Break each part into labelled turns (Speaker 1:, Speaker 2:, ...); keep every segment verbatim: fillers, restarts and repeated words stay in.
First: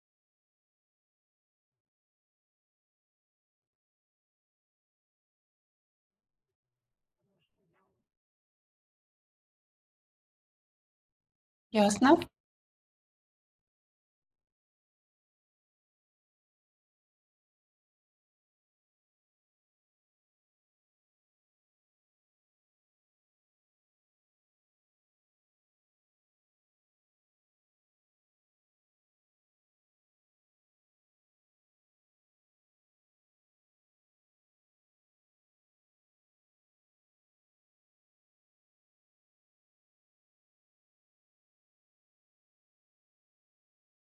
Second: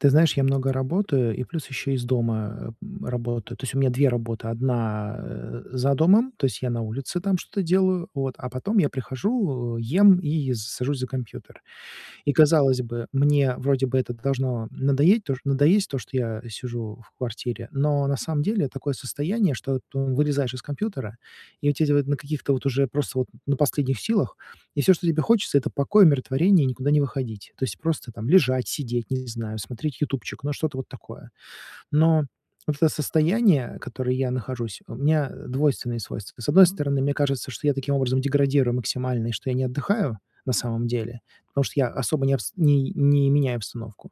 Speaker 1: Ты знаешь, я много работаю, и плюс ещё из дома, м, работаю. То есть у меня две работы. Одна, э, за домом, то есть я на улице там что-то делаю, вот, а потом я прихожу, э, ем и с сажусь за компьютер.
Speaker 2: Ясно.
Speaker 1: И казалось бы, мне вроде бы это должно надоеть то надоесть, то, что я сижу в квартире, но на самом деле такое состояние, что ты вылезаешь из компьютера, и у тебя вот на каких-то вот уже просто вот на последних силах, и всё, что тебе хочется это покой, умиротворение и никуда не выходить. То есть просто там лежать, сидеть, не знаю, смотреть "Ютубчик", ну что-то вот такое. Но вот это состояние, которое я нахожусь, у меня двойственные свойства. С одной стороны, мне кажется, что я таким образом деградирую максимально, и что я не отдыхаю на самом деле, потому что я особо не обс не не меняю обстановку.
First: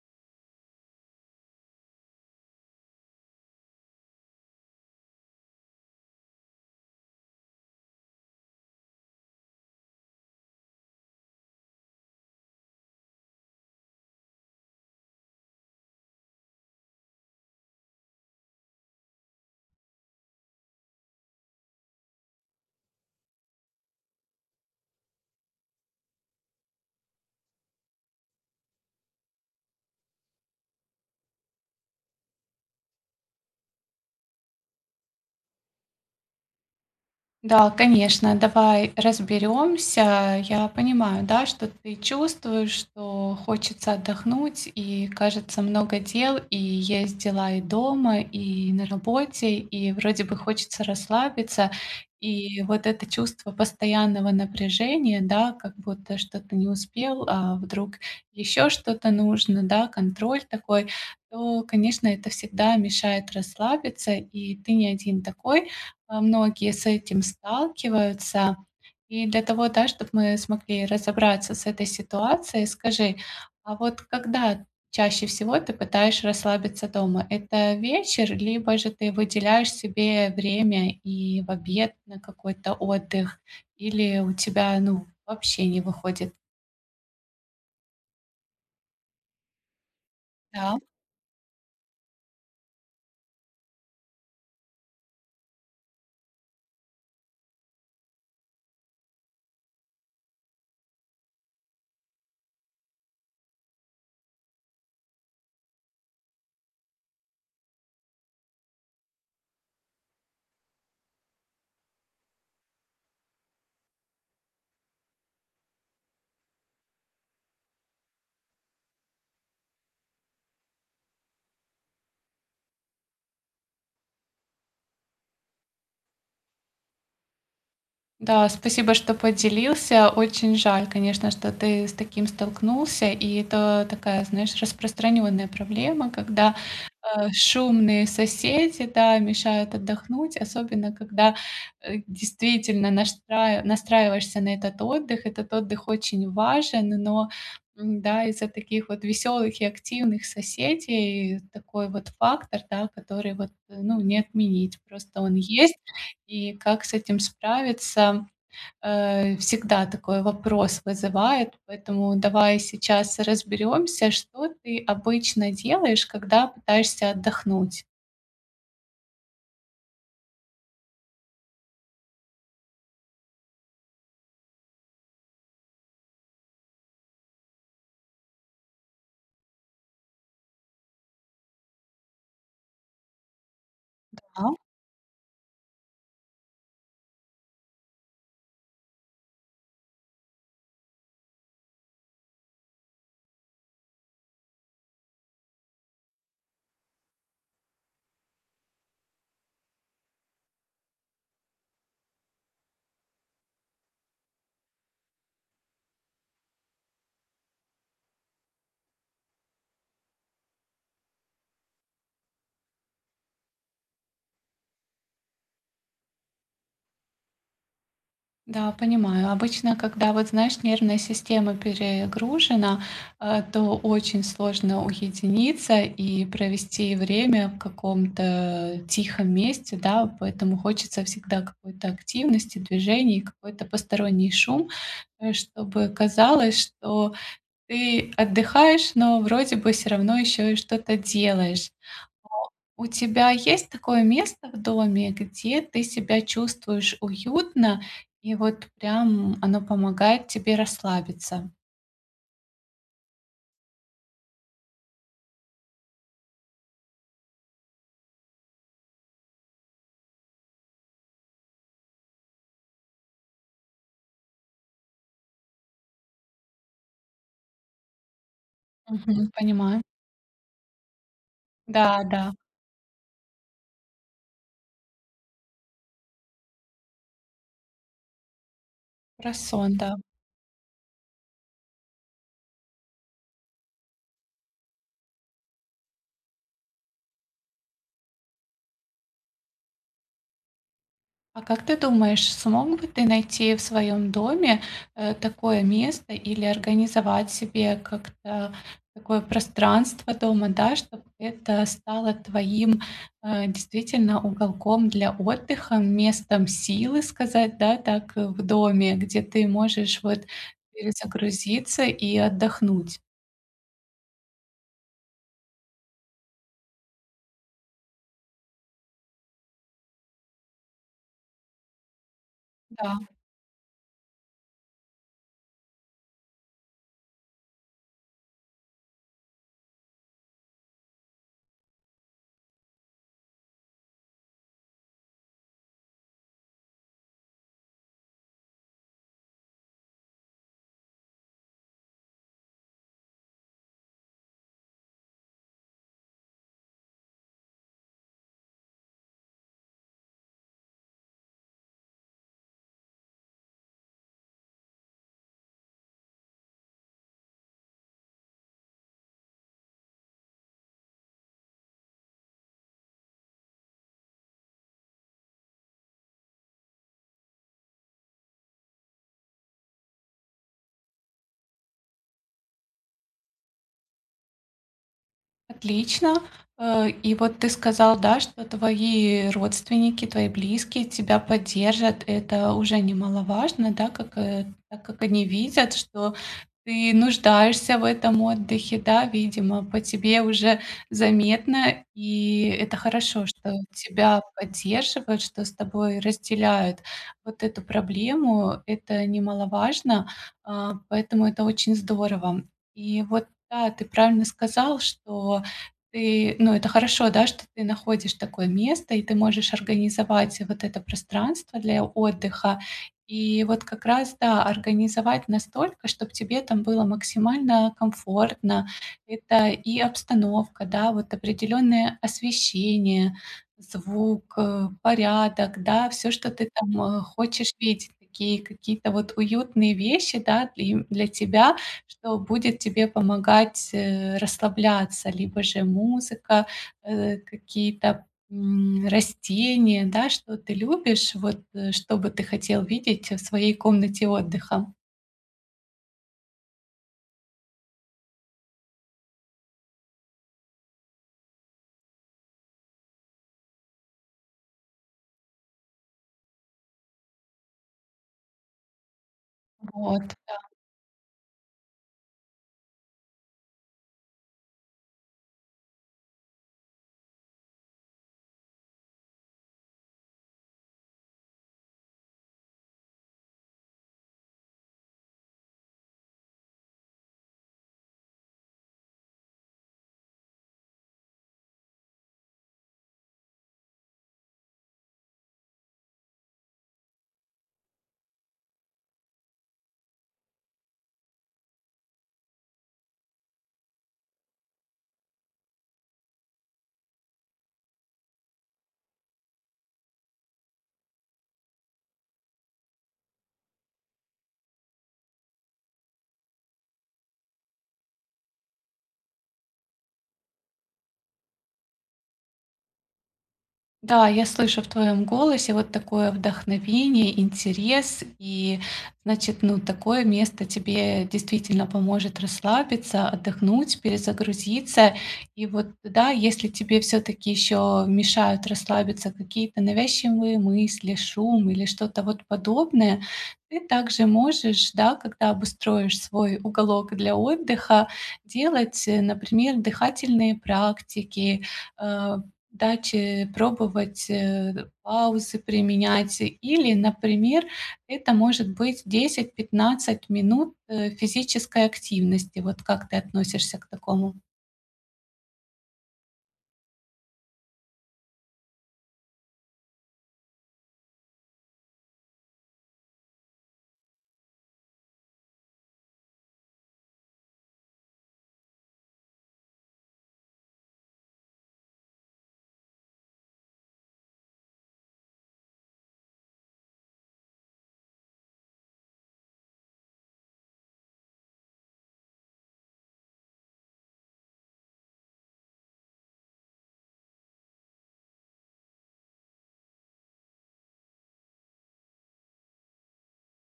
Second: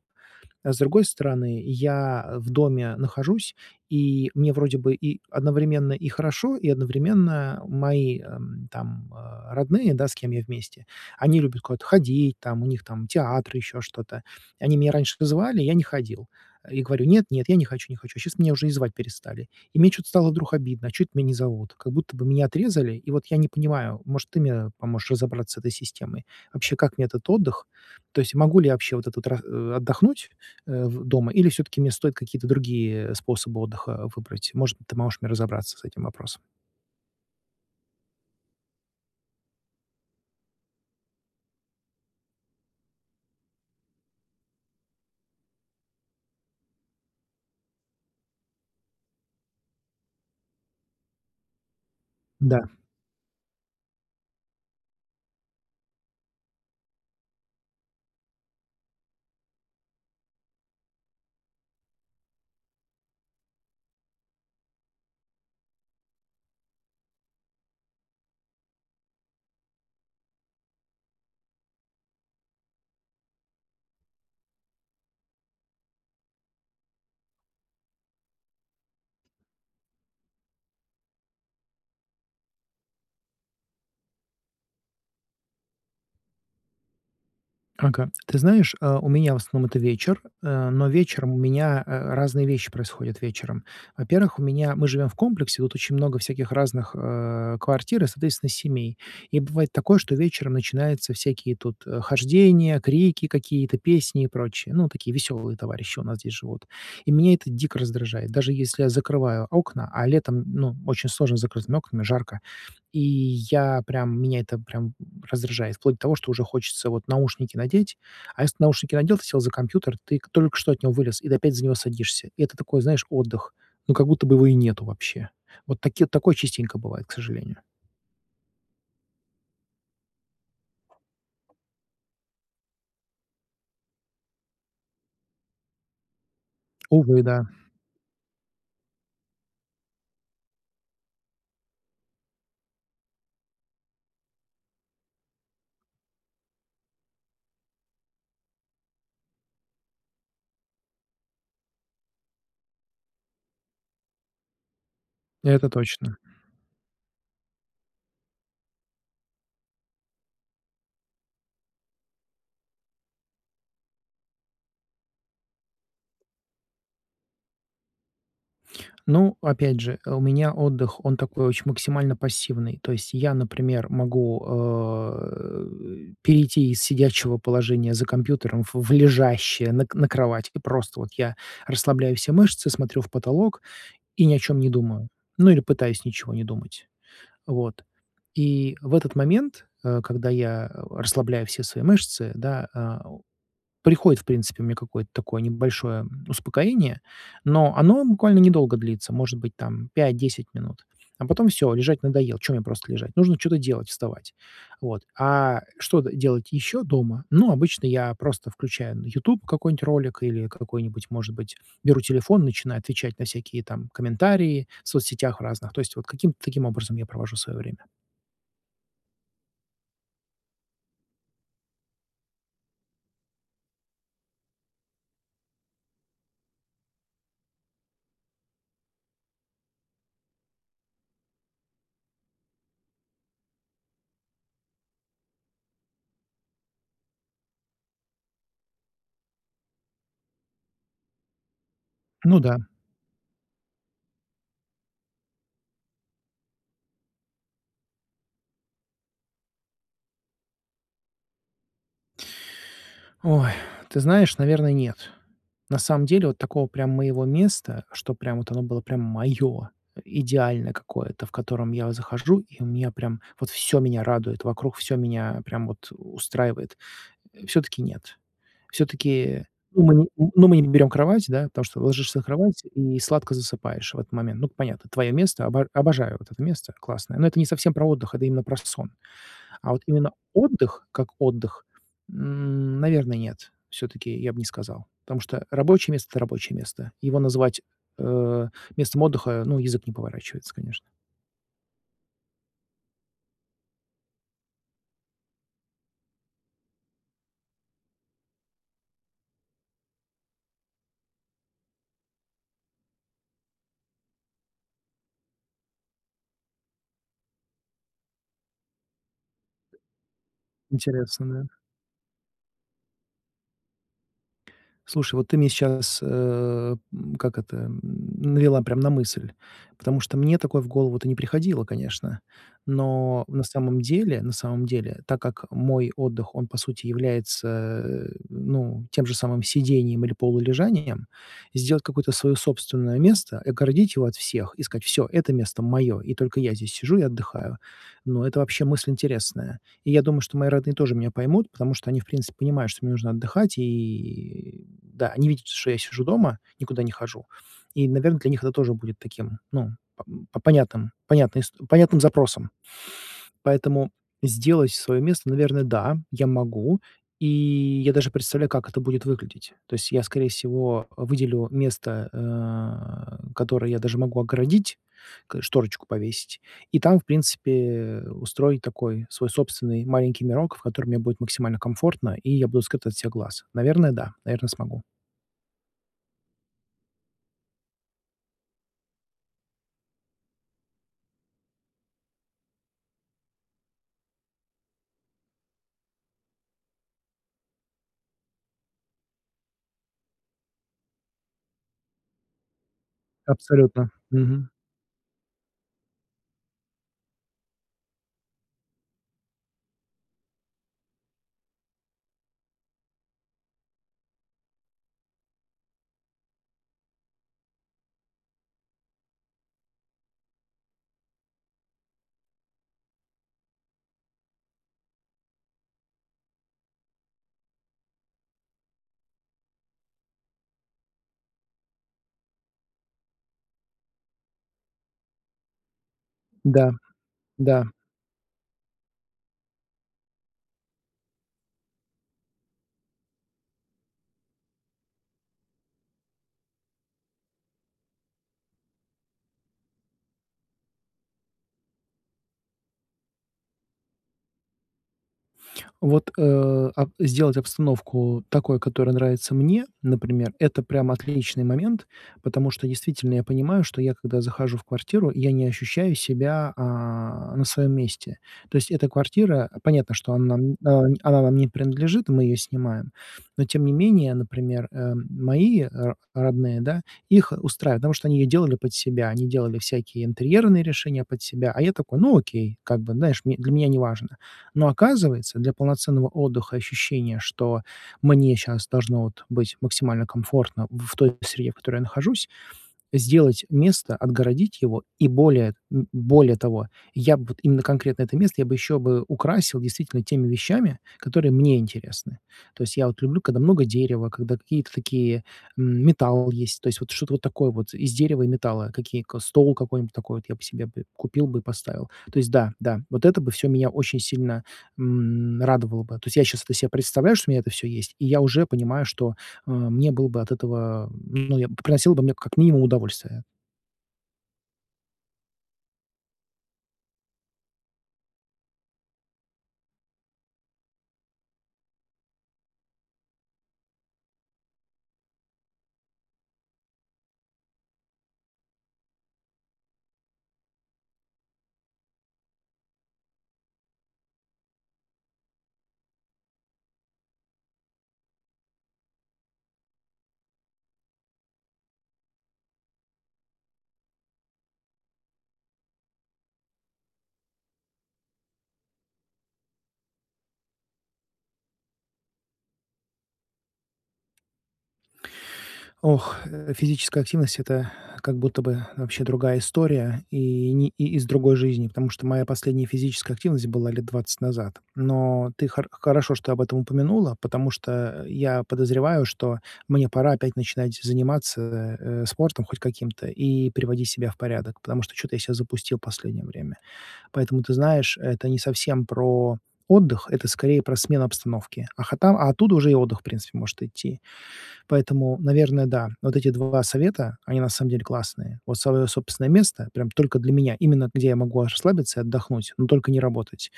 Speaker 1: А с другой стороны, я в доме нахожусь, и мне вроде бы и одновременно и хорошо, и одновременно мои, эм, там, э, родные, да, с кем я вместе, они любят куда-то ходить, там, у них там театр, ещё что-то. Они меня раньше вызывали, я не ходил. И говорю: "Нет, нет, я не хочу, не хочу". Щас меня уже и звать перестали. И мне чё-то стало вдруг обидно: "А чё это меня не зовут?" Как будто бы меня отрезали. И вот я не понимаю, может ты мне поможешь разобраться с этой системой? Вообще, как мне этот отдых? То есть могу ли я вообще вот этот ра э, отдохнуть, э, в дома или всё-таки мне стоит какие-то другие способы отдыха выбрать? Может быть, ты можешь мне разобраться с этим вопросом?
Speaker 2: Да, конечно, давай разберемся. Я понимаю, да, что ты чувствуешь, что хочется отдохнуть, и, кажется, много дел, и есть дела и дома, и на работе, и вроде бы хочется расслабиться. И
Speaker 1: Да.
Speaker 2: вот это чувство постоянного напряжения, да, как будто что-то не успел, а вдруг ещё что-то нужно, да, контроль такой, то, конечно, это всегда мешает расслабиться, и ты не один такой. А, многие с этим сталкиваются. И для того, да, чтоб мы смогли разобраться с этой ситуацией, скажи, а вот когда чаще всего ты пытаешь расслабиться дома? Это вечер, либо же ты выделяешь себе время и в обед на какой-то отдых, или у тебя, ну, вообще не выходит?
Speaker 1: Ага, ты знаешь, э, у меня, в основном, это вечер, э,
Speaker 2: Да.
Speaker 1: но вечером у меня, а, разные вещи происходят вечером. Во-первых, у меня мы живём в комплексе, тут очень много всяких разных, э, квартир и, соответственно, семей. И бывает такое, что вечером начинаются всякие тут, э, хождения, крики какие-то, песни и прочее. Ну, такие весёлые товарищи у нас здесь живут. И меня это дико раздражает, даже если я закрываю окна, а летом, ну, очень сложно с закрытыми окнами, жарко. И я прям меня это прям раздражает, вплоть до того, что уже хочется вот наушники надеть, а если наушники надел, ты сел за компьютер, ты только что от него вылез и до опять за него садишься. И это такой, знаешь, отдых. Ну как будто бы его и нету вообще. Вот таке такое частенько бывает, к сожалению.
Speaker 2: Да, спасибо, что поделился. Очень жаль, конечно, что ты с таким столкнулся, и это такая, знаешь, распространённая проблема, когда,
Speaker 1: Увы,
Speaker 2: э,
Speaker 1: да.
Speaker 2: шумные соседи, да, мешают отдохнуть, особенно когда, э, действительно наштраи настраиваешься на этот отдых. Этот отдых очень важен, но, н, да, из-за таких вот веселых и активных соседей такой вот фактор, да, который вот, ну, не отменить. Просто он
Speaker 1: Это
Speaker 2: есть.
Speaker 1: точно.
Speaker 2: И как с этим справиться, э, всегда такой вопрос вызывает. Поэтому давай сейчас разберёмся, что ты обычно делаешь, когда пытаешься отдохнуть.
Speaker 1: Ну, опять же, у меня отдых, он такой очень максимально пассивный. То есть я, например, могу, э, перейти из сидячего положения за компьютером в в лежащее на к на кровать и просто вот я расслабляю все мышцы, смотрю в потолок и ни о
Speaker 2: Да.
Speaker 1: чём не думаю, ну или пытаюсь ничего не думать. Вот, и в этот момент, э, когда я расслабляю все свои мышцы, да, э, приходит, в принципе, у меня какое-то такое небольшое, м, успокоение, но оно буквально недолго длится, может быть, там, пать десять минут, а потом всё, лежать надоел. Чё мне просто лежать? Нужно чё-то делать, вставать, вот. А что делать ещё дома? Ну, обычно я просто включаю на "Ютуб" какой-нибудь ролик или какой-нибудь, может быть, беру телефон, начинаю отвечать на всякие там комментарии в соцсетях разных, то есть вот каким-то таким образом я провожу своё время.
Speaker 2: Да, понимаю. Обычно, когда вот знаешь, нервная система перегружена, э, то очень сложно уединиться и провести время в каком-то тихом месте, да, поэтому хочется всегда какой-то активности, движений, какой-то посторонний шум, э, чтобы казалось, что ты отдыхаешь, но вроде бы всё равно ещё и что-то делаешь.
Speaker 1: Ну да.
Speaker 2: Но у тебя есть такое место в доме, где ты себя чувствуешь уютно, и вот прям оно помогает тебе расслабиться.
Speaker 1: Ой, ты знаешь, наверное, нет. На самом деле вот такого прям моего места, что прям вот оно было прям моё, идеальное какое-то, в котором я захожу, и у меня прям вот, всё меня радует вокруг, всё меня, прям вот, устраивает. Э, все-таки нет.
Speaker 2: Мгм.
Speaker 1: Все-таки
Speaker 2: Понимаю.
Speaker 1: ну мы ни ну, мы не берём кровать, да, потому что
Speaker 2: Да,
Speaker 1: ложишься на
Speaker 2: да.
Speaker 1: кровать и сладко засыпаешь в этот момент. Ну, понятно, твоё место, обо обожаю вот это место, классное, но это не совсем про отдых, это именно про сон.
Speaker 2: Про
Speaker 1: А
Speaker 2: сон,
Speaker 1: вот
Speaker 2: да.
Speaker 1: именно отдых, как отдых, м, наверное, нет, всё-таки я б не сказал, потому что рабочее место- это рабочее место. Его называть, э, местом отдыха ну, язык не поворачивается, конечно.
Speaker 2: А как ты думаешь, смог бы ты найти в своём доме, э, такое место или организовать себе как-то такое пространство дома, да, чтоб это стало твоим, э, действительно уголком для отдыха, местом силы сказать, да, так, э, в доме, где ты можешь, вот,
Speaker 1: Интересно, да.
Speaker 2: перезагрузиться и отдохнуть.
Speaker 1: Слушай, вот ты мне сейчас, э, м, как это, м, навела прямо на мысль. Потому что мне такое в голову-то не приходило, конечно.
Speaker 2: Да.
Speaker 1: Но на самом деле, на самом деле, так как мой отдых, он, по сути, является, ну, тем же самым сидением или полулежанием, сделать какое-то своё собственное место, огородить его от всех, и сказать, всё, это место моё, и только я здесь сижу и отдыхаю, но это вообще мысль интересная. И я думаю, что мои родные тоже меня поймут, потому что они, в принципе понимают, что мне нужно отдыхать, и да, они видят, что я сижу дома, никуда не хожу. И, наверное, для них это тоже будет таким, ну, по понятным, понятным ис понятным запросам. Поэтому сделать своё место, наверное, да, я могу, и я даже представляю, как это будет выглядеть. То есть я, скорее всего, э, выделю место, э, которое я даже могу огородить, к шторочку повесить, и там, в принципе, устроить такой свой собственный маленький мирок, в котором мне будет максимально комфортно, и я буду скрыт от всех глаз. Наверное, да, наверное, смогу.
Speaker 2: Отлично. Э, и вот ты сказал, да, что твои родственники, твои близкие тебя поддержат. Это уже немаловажно, да, как, э, да как они видят, что ты нуждаешься в этом отдыхе. Да, видимо, по тебе уже заметно, и это хорошо, что
Speaker 1: Абсолютно.
Speaker 2: тебя
Speaker 1: Мгм.
Speaker 2: поддерживают, что с тобой разделяют вот эту проблему. Это немаловажно, а, поэтому это очень здорово. И вот да, ты правильно сказал, что ты ну, это хорошо, да, что ты находишь такое место и ты можешь организовать вот это пространство для отдыха, и вот как раз, да, организовать настолько, чтоб тебе там было максимально комфортно. Это и обстановка, да, вот определённое освещение, звук, э, порядок, да, всё, что ты
Speaker 1: Да,
Speaker 2: там, э, хочешь
Speaker 1: да.
Speaker 2: видеть, и такие какие-то вот уютные вещи, да, и для тебя, что будет тебе помогать, э, расслабляться, либо же музыка, э какие-то, м, растения, да, что ты любишь, вот, э, что бы ты хотел видеть в своей комнате отдыха.
Speaker 1: Вот, э, ап сделать обстановку такой, которая нравится мне, например, это прям отличный момент, потому что действительно я понимаю, что я когда захожу в квартиру, я не ощущаю себя, а, на своём месте. То есть эта квартира понятно,
Speaker 2: Вот,
Speaker 1: что она,
Speaker 2: да.
Speaker 1: м, э, она нам не принадлежит, мы её снимаем, но тем не менее, например, э, мои ро родные, да, их устраивают, потому что они её делали под себя, они делали всякие интерьерные решения под себя, а я такой, ну окей, как бы, знаешь м для меня неважно. Но оказывается, для полноценного отдыха, ощущения, что мне щас должно вот быть максимально комфортно в той среде, в которой я нахожусь, сделать место, отгородить его и более, м, более того, я б вот именно конкретно это место я бы ещё бы украсил действительно теми вещами, которые мне интересны. То есть я вот люблю, когда много дерева, когда какие-то такие, м, металл есть, то есть вот что-то вот такое вот из дерева и металла, какие ко стол какой-нибудь такой, вот я б себе купил бы и поставил. То есть да, да, вот это бы всё меня очень сильно, м, радовало бы. То есть я щас это себе представляю, что у меня это всё есть, и я уже понимаю, что, э, мне было бы от этого, ну я б приносило бы мне как минимум удовольствие.
Speaker 2: Да, я слышу в твоем голосе вот такое вдохновение, интерес, и значит, ну, такое место тебе действительно поможет расслабиться, отдохнуть, перезагрузиться. И вот тогда, если тебе все-таки еще мешают расслабиться какие-то навязчивые мысли, шум или что-то вот подобное, ты также можешь, да, когда обустроишь свой уголок для отдыха, делать, э, например, дыхательные практики, э, дать, э, пробовать, э, паузы применять или, например, это может быть десять-пятнадцать минут, э, физической активности. Вот как ты относишься к такому?
Speaker 1: Ох, э, физическая активность это как будто бы вообще другая история и, ни из другой жизни, потому что моя последняя физическая активность была лет двадцать назад. Но ты хор хорошо, что об этом упомянула, потому что я подозреваю, что мне пора опять начинать заниматься, э, спортом хоть каким-то и приводить себя в порядок, потому что чё-то я себя запустил последнее время. Поэтому, ты знаешь, это не совсем про отдых, это скорее про смену обстановки. А хота а оттуда уже и отдых, принципе, может идти. Поэтому, наверное, да, вот эти два совета, они на самом деле классные. Вот свое собственное место прям только для меня, именно где я могу расслабиться и отдохнуть, но только не работать,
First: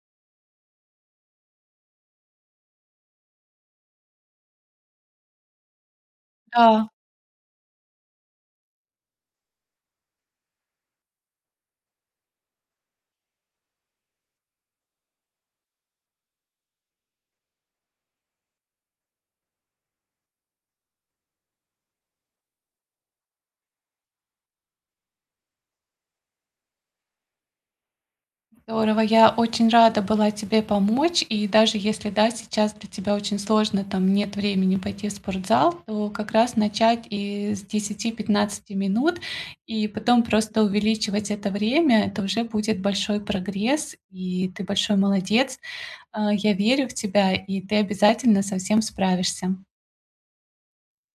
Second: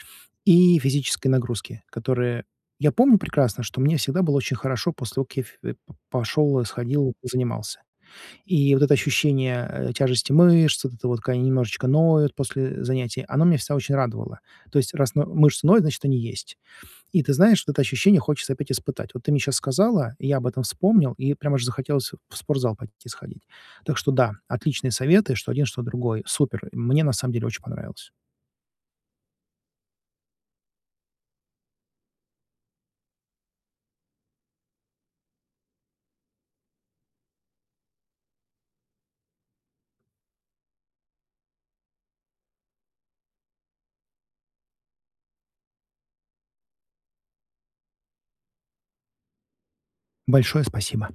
Speaker 1: и физические нагрузки, которые Я помню прекрасно, что мне всегда было очень хорошо после того, как я фе пошёл и
Speaker 2: Да.
Speaker 1: сходил, и позанимался. И вот это ощущение, э, тяжести мышц, вот это вот, как они немножечко ноют после занятий, оно меня всегда очень радовало. То есть, раз но мышцы ноют, значит, они есть. И ты знаешь, вот это ощущение хочется опять испытать. Вот ты мне щас сказала, я об этом вспомнил, и прямо же захотелось в спортзал пойти сходить. Так что да, отличные советы, что один, что другой. Супер, мне на самом деле очень понравилось.
Speaker 2: Здорово. Я очень рада была тебе помочь. И даже если, да, сейчас для тебя очень сложно, там нет времени пойти в спортзал, то как раз начать и с десяти пятнадцати минут, и потом просто увеличивать это время. Это уже будет большой прогресс, и ты большой молодец. А я верю в тебя, и ты обязательно со всем справишься.
Speaker 1: Большое спасибо!